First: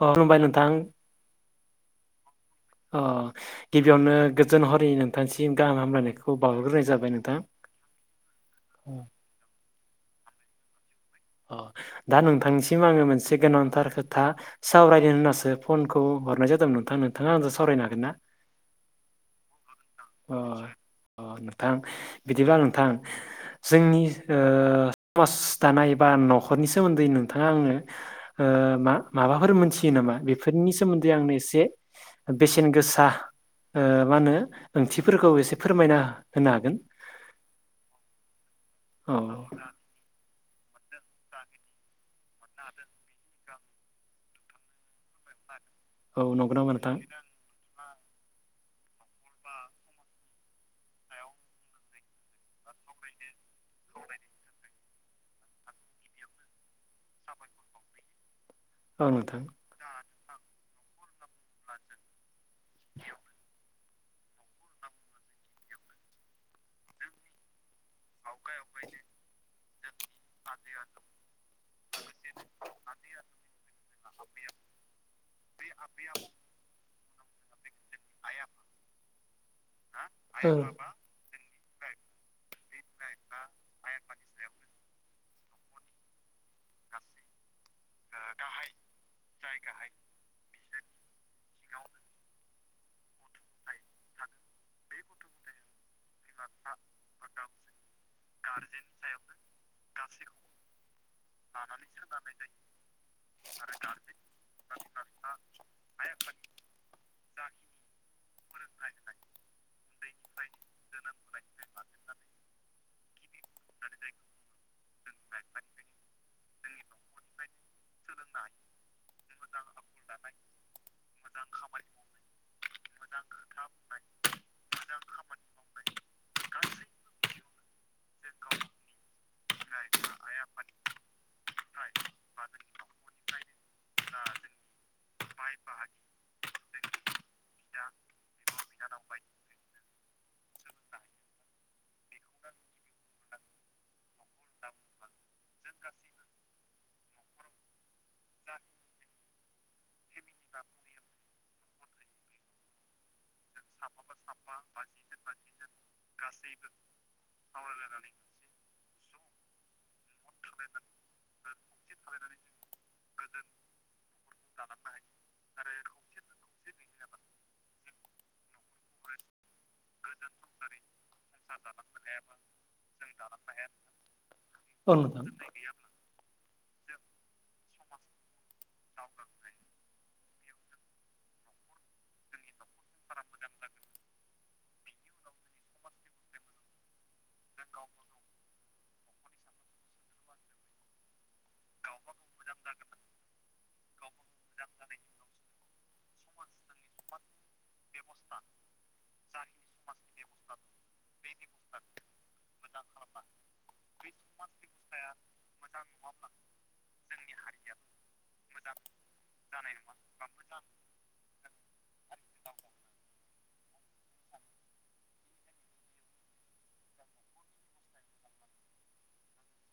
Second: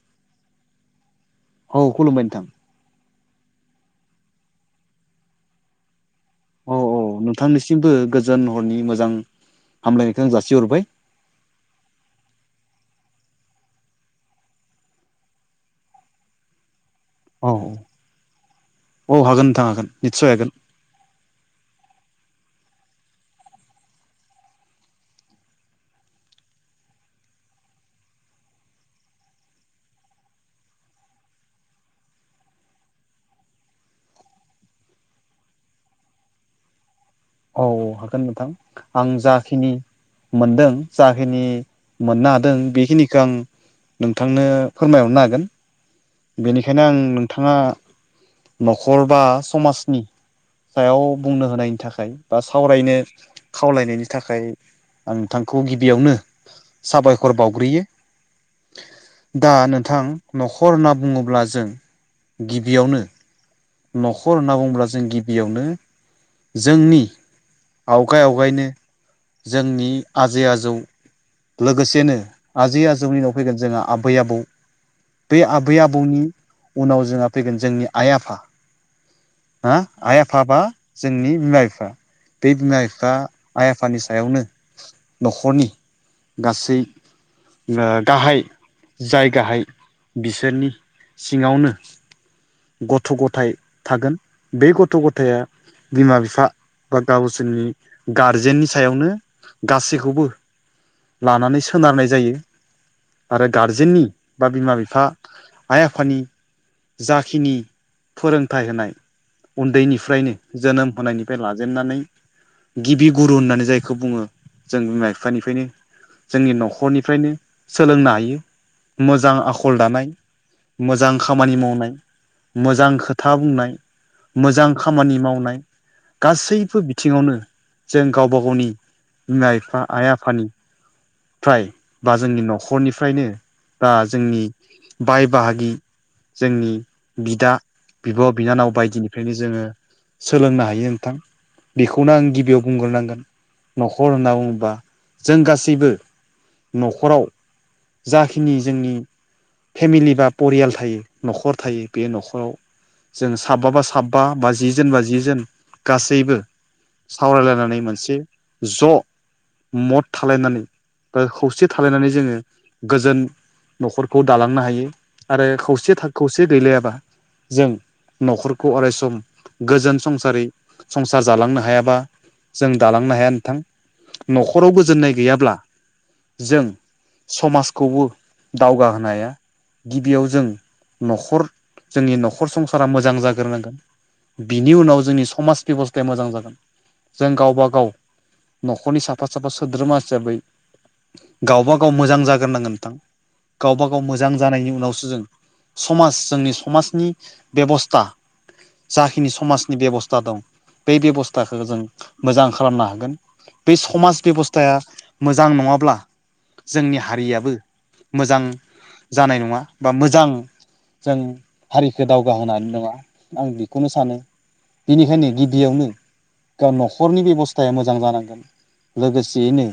अ नबाय नोंथां औ खुलुमबाय नोंथां अ गिबियावनो गोजोन हरनि नोंथांसिम गाहाम हामलायनायखौ औ बावरग्रोनाय औ नोंथांनिसिमबो गोजोन हरनि मोजां हामलायनायखौ आं जासिहरबाय अ दा नोंथांनिसिम आङो मोनसे गोनांथार खोथा सावरायदों होनासो फनखौ हरनाय जादोंमोन नोंथांनो औ औ हागोन नोंथां हागोन निस्सय अ हागोन अ नोंथां बिदिब्लाा नोंथां जोंनि समाज दानाय बा न'खरनि सोमोन्दै नोंथाङा आंनो मा माबाफोर मोनथियो नामा बेफोरनि सोमोन्दै आंनो एसे बेसेन गोसा ओ मा होनो ओंथिफोरखौ एसे फोरमायना होनो हागोन। औ हागोन नोंथां आं औ जाखिनि मोनदों जाखिनि मोननो हादों बेखिनिखौ आं नोंथांनो फोरमायहरनो हागोन औ नंगौ नामा बेनिखायनो नोंथां आं नो बिथाङा न'खर बा समाजनि सायाव बुंनो होनायनि थाखाय। बा सावरायनो खावलायनायनि थाखाय आं नोंथांखौ गिबियावनो साबायखर बावग्रोयो। औ नोंथां दा नोंथां न'खर होनना बुङोब्ला जों। गिबियावनो न'खर होनना बुङोब्ला जों गिबियावनो जोंनि आवगाय आवगायनो जोंनि आजै आजौ लोगोसेनो आजै आजौनि उनाव' फैगोन जोंहा आबै आबौ। बै आबै आबौनि उनाव जोंहा फैगोन जोंनि आइ आफा आइ औ आफाबा जोंनि बिमा बिफा बे बिमा बिफा आइ आफानि सायावनो न'खरनि गासै ओ गाहाय जाय गाहाय बिसोरनि सिङावनो गथ' गथाय थागोन बे गथ' गथाया बिमा बिफा बा गावसोरनि गारजेननि सायावनो गासैखौबो लानानै सोनारनाय जायो। आरो गारजेननि बा बिमा बिफा आइ आफानि खिनि फोरोंथाइ होनाय उन्दैनिफ्रायनो जोनोम होनायनिफ्राय लाजेननानै गिबि गुरु होननानै जायखौ बुङो जों बिमा बिफानिफ्रायनो जोंनि न'खरनिफ्रायनो सोलोंनो हायो मोजां आखल दानाय। मोजां खामानि मावनाय मोजां खोथा बुंनाय मोजां खामानि मावनाय गासैबो बिथिङावनो जों गावबा गावनि बिमा बिफा आइ आफानि फ्राय बा जोंनि न'खरनिफ्रायनो बा जोंनि बाय बाहागि जोंनि बिदा बिब' बिनानाव बायदिनिफ्रायनो जोङो सोलोंनो हायो नोंथां। बेखौनो आं गिबियाव बुंग्रोनांगोन न'खर होनना बुङोबा जों गासैबो न'खराव जाखिनि जोंनि फेमिलि बा परियाल थायो न'खर थायो। बे न'खराव जों साबा बा साबा बा जि जोन बा जि जोन गासैबो। सावरायलायनानै मोनसे ज' मद थालायनानै बा खौसे थालायनानै जोङो गोजोन न'खरखौ दालांनो हायो। आरो खौसे खौसे गैलायाबा जों न'खरखौ अराय सम गोजोन संसारै संसार जालांनो हायाबा जों दालांनो हाया नोंथां। न'खराव औ गोजोननाय नोंथां गैयाब्ला जों समाजखौबो दावगाहोनो हाया। गिबियाव जों न'खर जोंनि न'खर संसारा मोजां जाग्रोनांगोन। बिनि उनाव जोंनि समाज बेब'स्थाया मोजां जागोन। जों गावबाागाव न'खरनि साफा साफा सोद्रोमा हिसाबै गावबा गाव मोजां जाग्रनांगोन नोंथां। गावबा गाव मोजां जानायनि उनावसो जों समाज जोंनि नि बेबस्था जाखिनि समाजनि बेब'स्था दं बे बेब'स्थाखौ जों मोजां खालामनो हागोन बे समाज बेबस्थाया मोजां नंङाब्ला जोंनि हारियाबो मोजां जानाय नंङा बा मोजां जों हारिखौ दावगा होनानै नंङा आं बेखौनो सानो बेनिखायनो गिबियावनो न'खरनि बेब'स्थाया मोजां जानांगोन लोगोसेयैनो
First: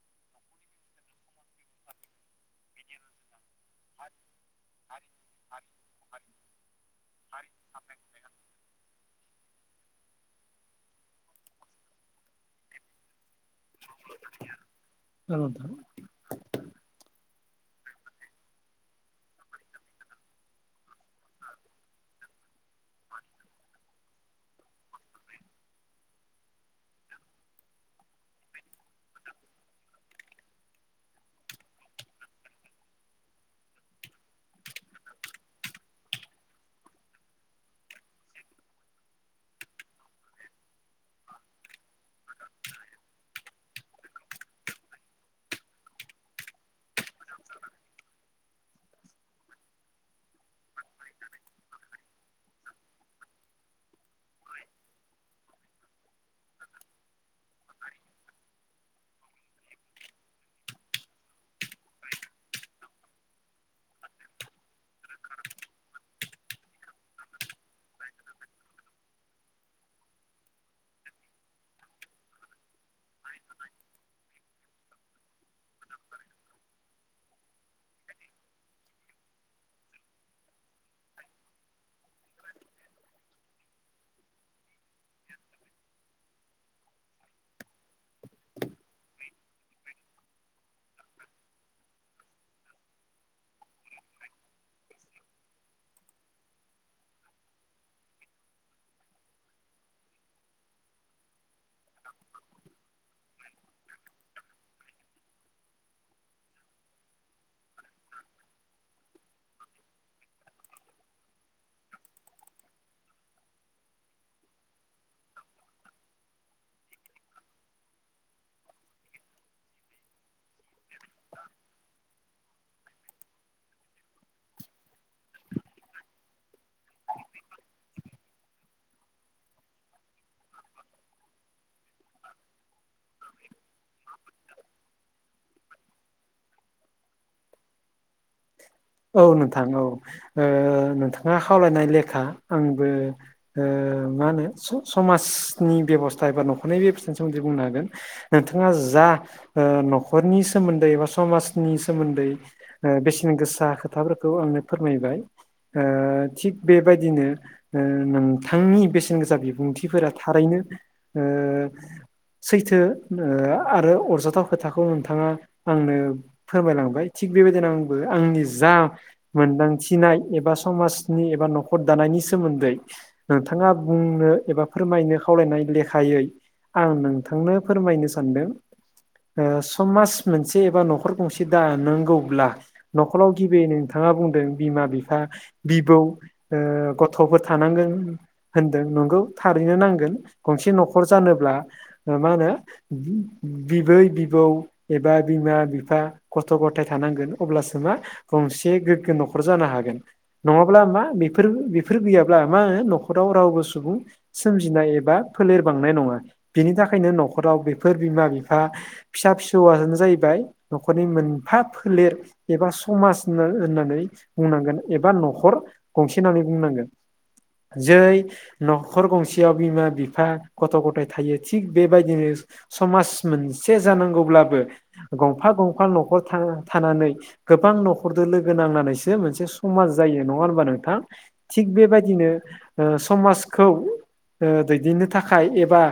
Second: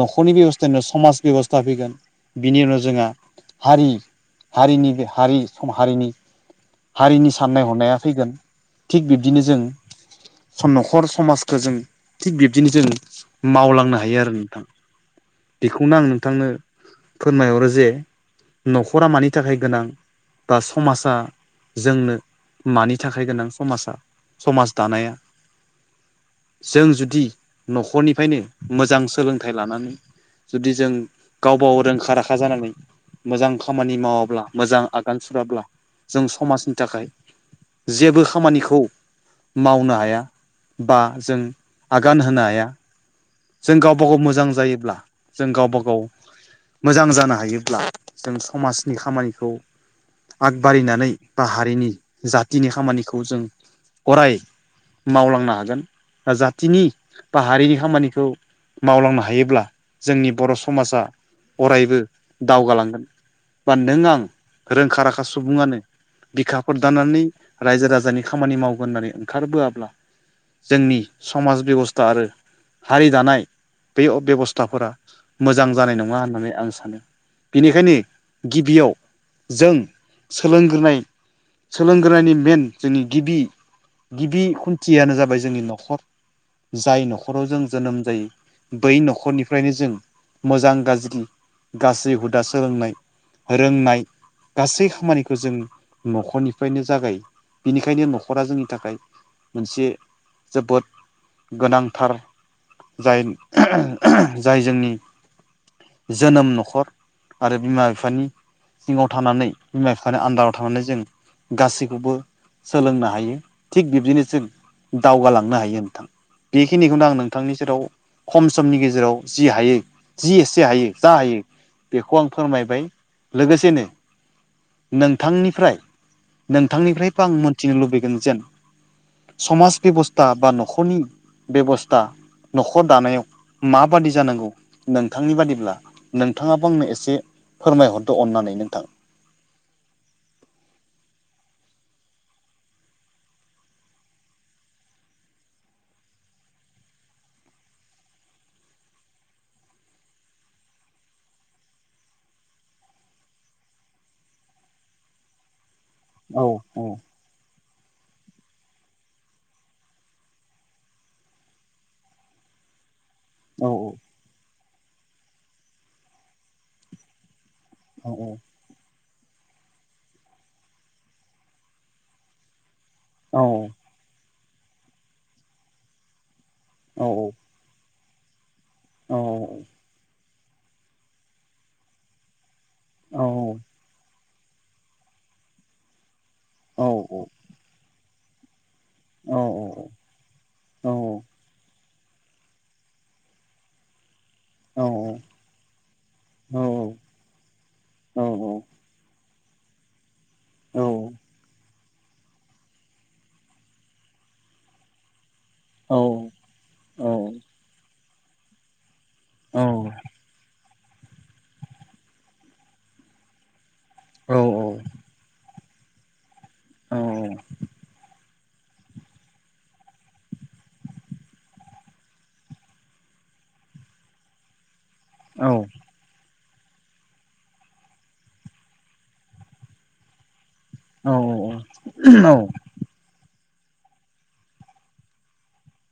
न'खरनि बेब'स्थानि उनाव समाज बेब'स्था फैगोन बिनि उनाव जोंहा हारि हारिनि बे हारि सम हारिनि हारिनि साननाय हनाया फैगोन थिग बिब्दिनो जों न'खर समाजखौ जों थिग बिब बिदिनो जों मावलांनो हायो आरो नोंथां औ नोंथां औ बेखौनो आं नोंथांनो फोरमायहरो जे न'खरा मानि थाखाय गोनां बा समाजा जोंनो मानि थाखाय गोनां समाजा समाज दानाया जों जुदि न'खरनिफ्रायनो मोजां सोलोंथाइ लानानै जुदि जों गावबाव रोंखा राखा जानानै मोजां खामानि मावाब्ला मोजां आगान सुराब्ला जों समाजनि थाखाय जेबो खामानिखौ मावनो हाया बा जों आगान होनो हाया। जों गावबा गाव मोजां जायोब्ला जों गावबा गाव मोजां जानो हायोब्ला जों समाजनि खामानिखौ आगबारिनानै बा हारिनि जाथिनि खामानिखौ जों अराय मावलांनो हागोन जाथिनि बा हारिनि खामानिखौ मावलांनो हायोब्ला जोंनि बर' समाजा अरायबो दावगालांगोन। बा नों आं रोंखा राखा सुबुंङानो बिखा फोरदानानै रायजो राजानि खामानि मावगोन होननानै ओंखारबोआब्ला जोंनि समाज बेब'स्था आरो हारि दानाय बे अ बेब'स्थाफोरा मोजां जानाय नंङा होननानै आं सानो। बेनिखायनो गिबियाव जों सोलोंग्रोनाय। सोलोंग्रोनायनि मेन जोंनि गिबि गिबि खुन्थियानो जाबाय जोंनि न'खर जाय न'खराव जों जोनोम जायो। बै न'खरनिफ्रायनो जों मोजां गाज्रि गासै हुदा सोलोंनाय रोंनाय गासै खामानिखौ जों न'खरनिफ्रायनो जागायो बेनिखायनो न'खरा जोंनि थाखाय मोनसे जोबोद गोनांथार जाय जाय जोंनि जोनोम न'खर आरो बिमा बिफानि सिङाव थानानै बिमा बिफानि आन्दाराव थनानै जों गासैखौबो सोलोंनो हायो थिग बिब्दिनोसो दावगालांनो हायो नोंथां बेखिनिखौनो आं नोंथांनि सेराव खम समनि गेजेराव जि हायो जि एसे हायो जा हायो बेखौ आं फोरमायबाय लोगोसेनो नोंथांनिफ्राय नोंथांनिफ्रायबो आं मोनथिनो लुबैगोन जेन समाज बेबस्था बा न'खरनि बेब'स्था न'खर दानायाव माबादि जानांगौ नोंथांनि बादिब्ला नोंथाङाबो आंनो एसे फोरमायहरदो अननानै नोंथां। औ नोंथां औ ओ नोंथाङा खावलायनाय लेखा आंबो ओ मा होनो स-समाजनि बेब'स्था एबा न'खरनि बेबस्थानि सोमोन्दै बुंना होगोन। नोंथाङा जा ओ न'खरनि सोमोन्दै बा समाजनि सोमोन्दै ओ बेसेन गोसा खोथाफोरखौ आंनो फोरमायबाय ओ औ थिग औ बेबायदिनो ओ नोंथांनि बेसेन गोसा बिबुंथिफोरा थारैनो ओ सैथो ओ औ आरो औ अरजाथाव खोथाखौ नोंथाङा आंनो फोरमायलांबाय थिग बेबायदिनो आंबो औ आं नोंथां आंनि जा मोनदांथिनाय एबा समाजनि एबा न'खर दानायनि सोमोन्दै नोंथाङा बुंनो एबा फोरमायनो खावलायनाय लेखायै। आं नोंथांनो फोरमायनो सानदों। औ ओ समाज मोनसे एबा न'खर गंसे दानांगौब्ला नख'राव गिबियै नोंथाङा बुंदों बिमा बिफा बिबौ ओ गथ'फोर थानांगोन। होनदों नंगौ थारैनो नांगोन गंसे न'खर जानोब्ला ओ मा होनो बिबै बिबौ एबा बिमा बिफा खस्थ' गथाय थानांगोन अब्लासो मा गंसे गोग्गो न'खर जानो हागोन। नङाब्ला मा बेफोर बेफोर गैयाब्ला मा होनो न'खराव रावबो सुबुं सोमजिनाय एबा फोलेरबांनाय नङा बिनि थाखायनो न'खराव बेफोर बिमा बिफा फिसा फिसौआनो जाहैबाय न'खरनि मोनफा फोलेर एबा समाज होनना होननानै बुंनांगोन एबा न'खर गंसे होननानै बुंनांगोन। जै न'खर गंसेयाव बिमा बिफा गथ' गथाय थायो थिग बेबायदिनो समाज मोनसे जानांगौब्लाबो गंफा गंफा न'खर थाना-थानानै गोबां न'खरजों लोगो नांनानैसो मोनसे समाज जायो। नङा होमबा नोंथां? थिग बेबायदिनो ओ समाजखौ ओ दैदेननो थाखाय एबा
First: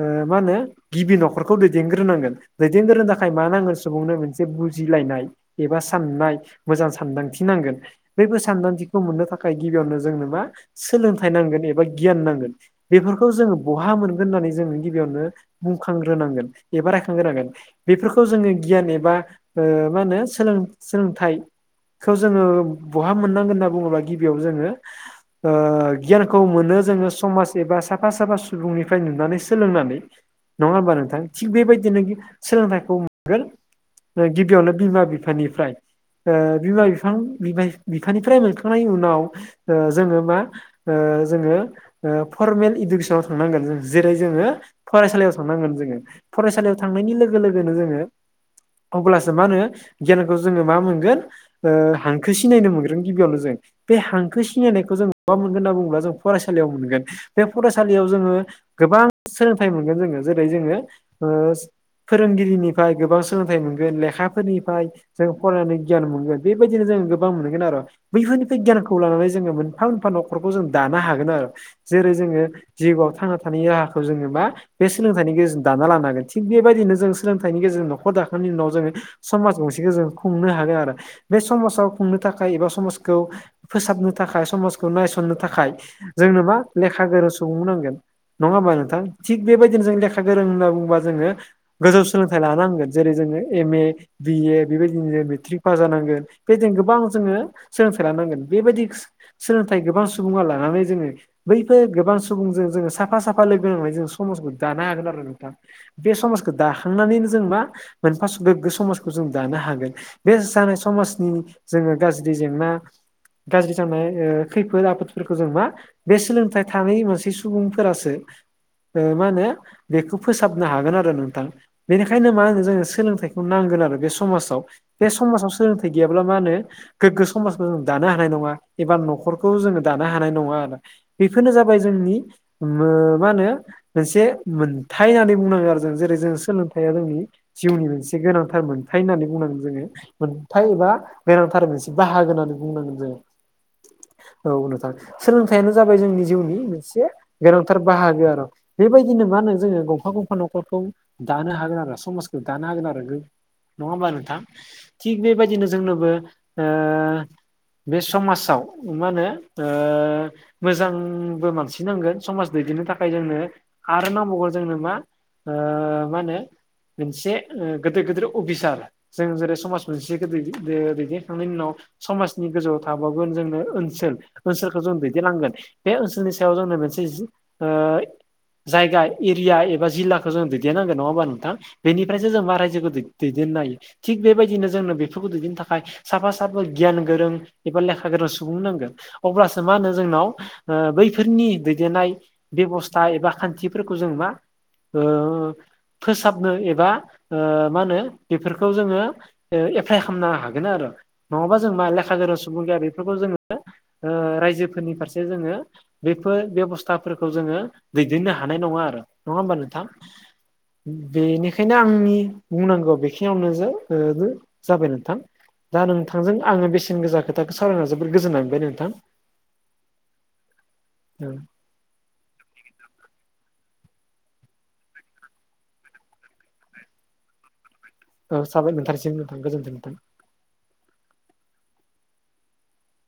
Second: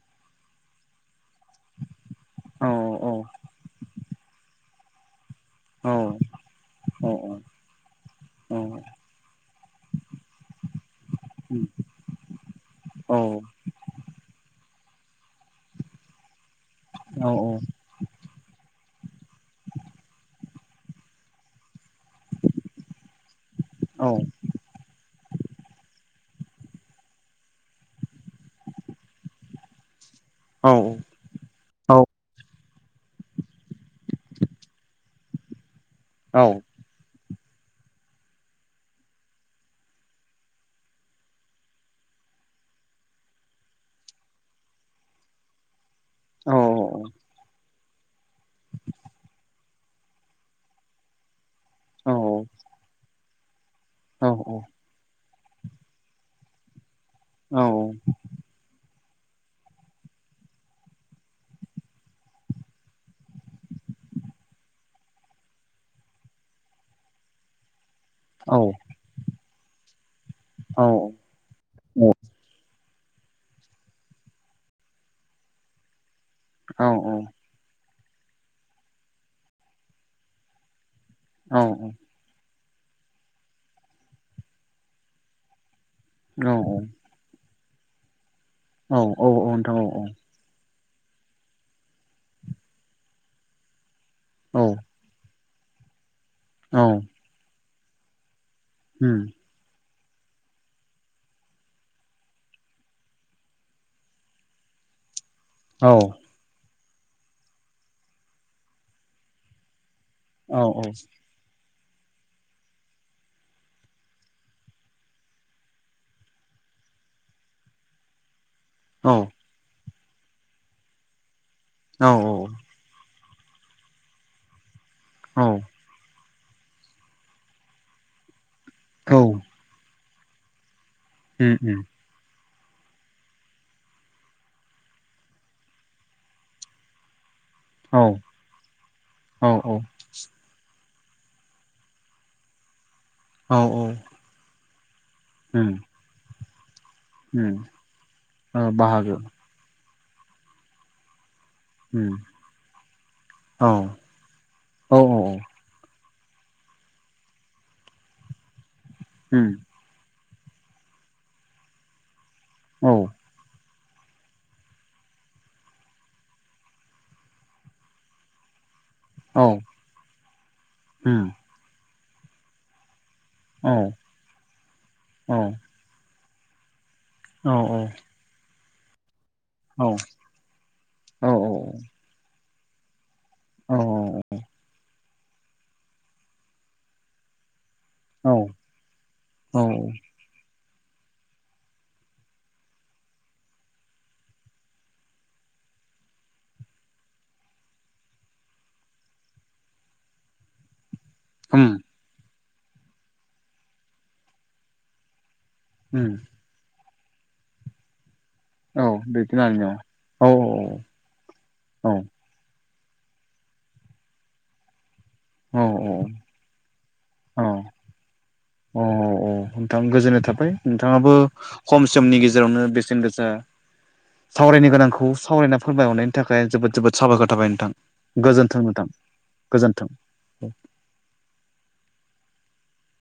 ओ मा होनो गिबि न'खरखौ दैदेनग्रोनांगोन। दैदेनगोरनो थाखाय मा नांगोन सुबुंनो मोनसे बुजिलायनाय एबा साननाय मोजां सानदांथि नांगोन। बैबो सान्दांथिखौ मोननो थाखाय गिबियावनो जोंनो मा सोलोंथाइ नांगोन एबा गियान नांगोन। बेफोरखौ जोङो बहा मोनगोन होननानै जोंङ गिबियावनो बुंखांग्रोनांगोन एबा रायखांग्रोनांगोन बेफोरखौ जोङो गियान एबा ओ मा होनो सोलों-सोलोंथाइखौ जोङो बहा मोननांगोन होनना बुङोब्ला गिबियाव जोङो ओ गियानखौ मोनो जोङो समाज एबा साफा साफा सुबुंनिफ्राय नुनानै सोलोंनानै नङा होमबा नोंथां? थिग बेबायदिनो गि सोलोंथाइखौ मोनगोन गिबियावनो बिमा बि फा निफ्राय ओ बिमा बिफां बिमाय‌ बिफानिफ्राय मोनखांनायनि उनाव ओ जोङो मा ओ जोङो ओ फरमेल इडुकेसनाव थांनांगोन जेरै जोङो फरायसालियाव थांनांगोन जोङो औ फरायसालियाव थांनायनि लोगो लोगोनो जोङो अब्लासो मा होनो गियानखौ जोङो मा मोनगोन ओ हांखो सिनायनो मोनगोन गिबियावनो जों बे हांखो सिनायनायखौ जों बहा मोनगोन होनना बुङोब्ला जों फरायसालियाव मोनगोन बे फरायसालियाव जोङो गोबां सोलोंथाइ मोनगोन जोङो जेरै जोङो ओ फोरोंगिरिनिफ्राय गोबां सोलोंथाइ मोनगोन लेखाफोरनि फ्राय जों फरायनानै गियान मोनगोन बेबायदिनो जों गोबां मोनगोन आरो बैफोरनिफ्राय गियानखौ लानानै जोङो मोनफा मोनफा न'खरखौ जों दानो हागोन आरो जेरै जोङो जिउआव थांना थानायनि राहाखौ जोङो मा बे सोलोंथाइनि गेजेरजों दाना लानो हागोन थिग बेबायदिनो जों सोलोंथाइनि गेजेरजों नख'र दाखांनायनि उनाव जोङो समाज गंसेखौ जों खुंनो हागोन आरो बे समाजाव खुंनो थाखाय एबा समाजखौ फोसाबनो थाखाय समाजखौ नायसननो थाखाय जोंनो मा लेखा गोरों सुबुंबो नांगोन नङा होमबा नोंथां थिग बेबायदिनो जों लेखा गोरों होनना बुंोबा जोङो गोजौ सोलोंथाइ लानांगोन जेरै जोङो एम ए बि ए बेबायदिनो मेट्रिक पास जानांगोन औ बेबायदिनो औ गोबां जोङो सोलोंथाइ लानांगोन। बेबायदि उम सोलोंथाइ गोबां सुबुङा लानानै जोङो बैफोर गोबां सुबुंजों जोङो साफा साफा लोगो नांनानै जों समाजखौ दानो हागोन आरो नोंथां। औ बे समाजखौ दाखांनानैनो जों मा मोनफा गोग्गो समाजखौ जों दानो हागोन। बे औ जानाय समाजनि जोङो गाज्रि जेंना गाज्रि जनाय खैफोद आफोदफोरखौ जों मा बे सोलोंथाइ थानाय मोनसे सुबुंफोरासो ओ औ मा होनो बेखौ फोसाबनो हागोन आरो नोंथां औ बेनिखायनो मा होनो जोंङो सोलोंथाइ खौ नांगोन आरो बे समाजाव बे औ समाजाव सोर थाय गैयाब्ला मा होनो गोगो समाज खौ दानो हानाय नङा एबा औ न'खौ जोंङो दा नो हानाय नङा आरो बेफोरनो उम जाबाय उम जोंनि मा होनो मोनसे मोनथाय होननानै बुंनांगो आरो जों जेरै जों सोलोंथाइया जोंनि जिउनि औ मोनसे गोनांथार मोनथाय होननानै औ बुंनांगोन जोंङो मोनथाय एबा बेनांथार मोनसे बाहागो होननानै बुंनांगोन जोंङो। औ औ औ नोंथां उम सोलोंथाइयानो जाबाय जोंनि जिउनि मोनसे उम गोनांथार बाहागो आरो ओ बाहागो बेबायदिनो मा होनो जोंङो गंफा गंफा न'खरखौ दानो हा गोन आरो उम समाजखौ दानो होगोन आरो नङा औ होमब्ला नोंथां औ थिग बेबायदिनो जोंनोबो ओ बे समाजाव मा होनो उम ओ मोजांबो मानसि नांगोन समाज दैदेननो औ थाखाय जोंनो आरो नांबावगोन जोंनो मा ओ मा होनो मोनसे गोदोर गोदोर अफिसार जों औ जेरै समाज मोनसेखौ उम दैदेनखांनायनि उनाव समाज नि गोजौआव थाबावगोन जोंनो औ ओनसोल ओनसोलखौ जों औ दैदेनलांगोन बे ओनसोलनि सायाव जोंनो मोनसे औ ओ जायगा एरिया एबा जिला जों दैदेनांगोन नङा होमबा नोंथां बेनिफ्रायस जों मा रायजोखौ दै देननो औ हायो थिग बेबायदिनो जोंनो बेफोरखौ दैदेननो थाखाय साफा साफा गियान गोरों एबा लेखा गोरों औ सुबुं नांगोन औ अब्लासो मा होनो जोंनाव ओ बैफोरनि दैदेननाय बेबस्था एबा खान्थिफोरखौ जों मा ओ फोसाबनो एबा ओ मा होनो बेफोरखौ जोंङो एप्लाइ खालामनो हागोन आरो। नङाबा उम जों मा लेखा गोरों सुबुं गैया बेफोरखौ जोंङो रायजोफोरनि फारसे जोंङो उम बेफोर बेबस्थाफोरखौ जोंङो दैदेननो हानाय नङा औ आरो नङा होमबा बेखिनियानो नोंथां औ बेनिखायनो औ आंनि बुंनांगौ बेखिनियावनो जाबाय नोंथां औ दा नोंथांजों आङो बेसेन गोजा खो था सावरायना जोबोर गोजोनबाय। अ औ नोंथां गोजोननाय थाबाय नोंथाङाबो खम समनि गेजेरावनो बेसेन गोसा सावरायनो गोनांखौ सावरायना फोरमायहरनायनि थाखाय जोबोद जोबोद साबायखर थाबाय नोंथां। ओ गोजोन्थों साबाय नोंथां नोंथांसिम गोजोन्थों नोंथां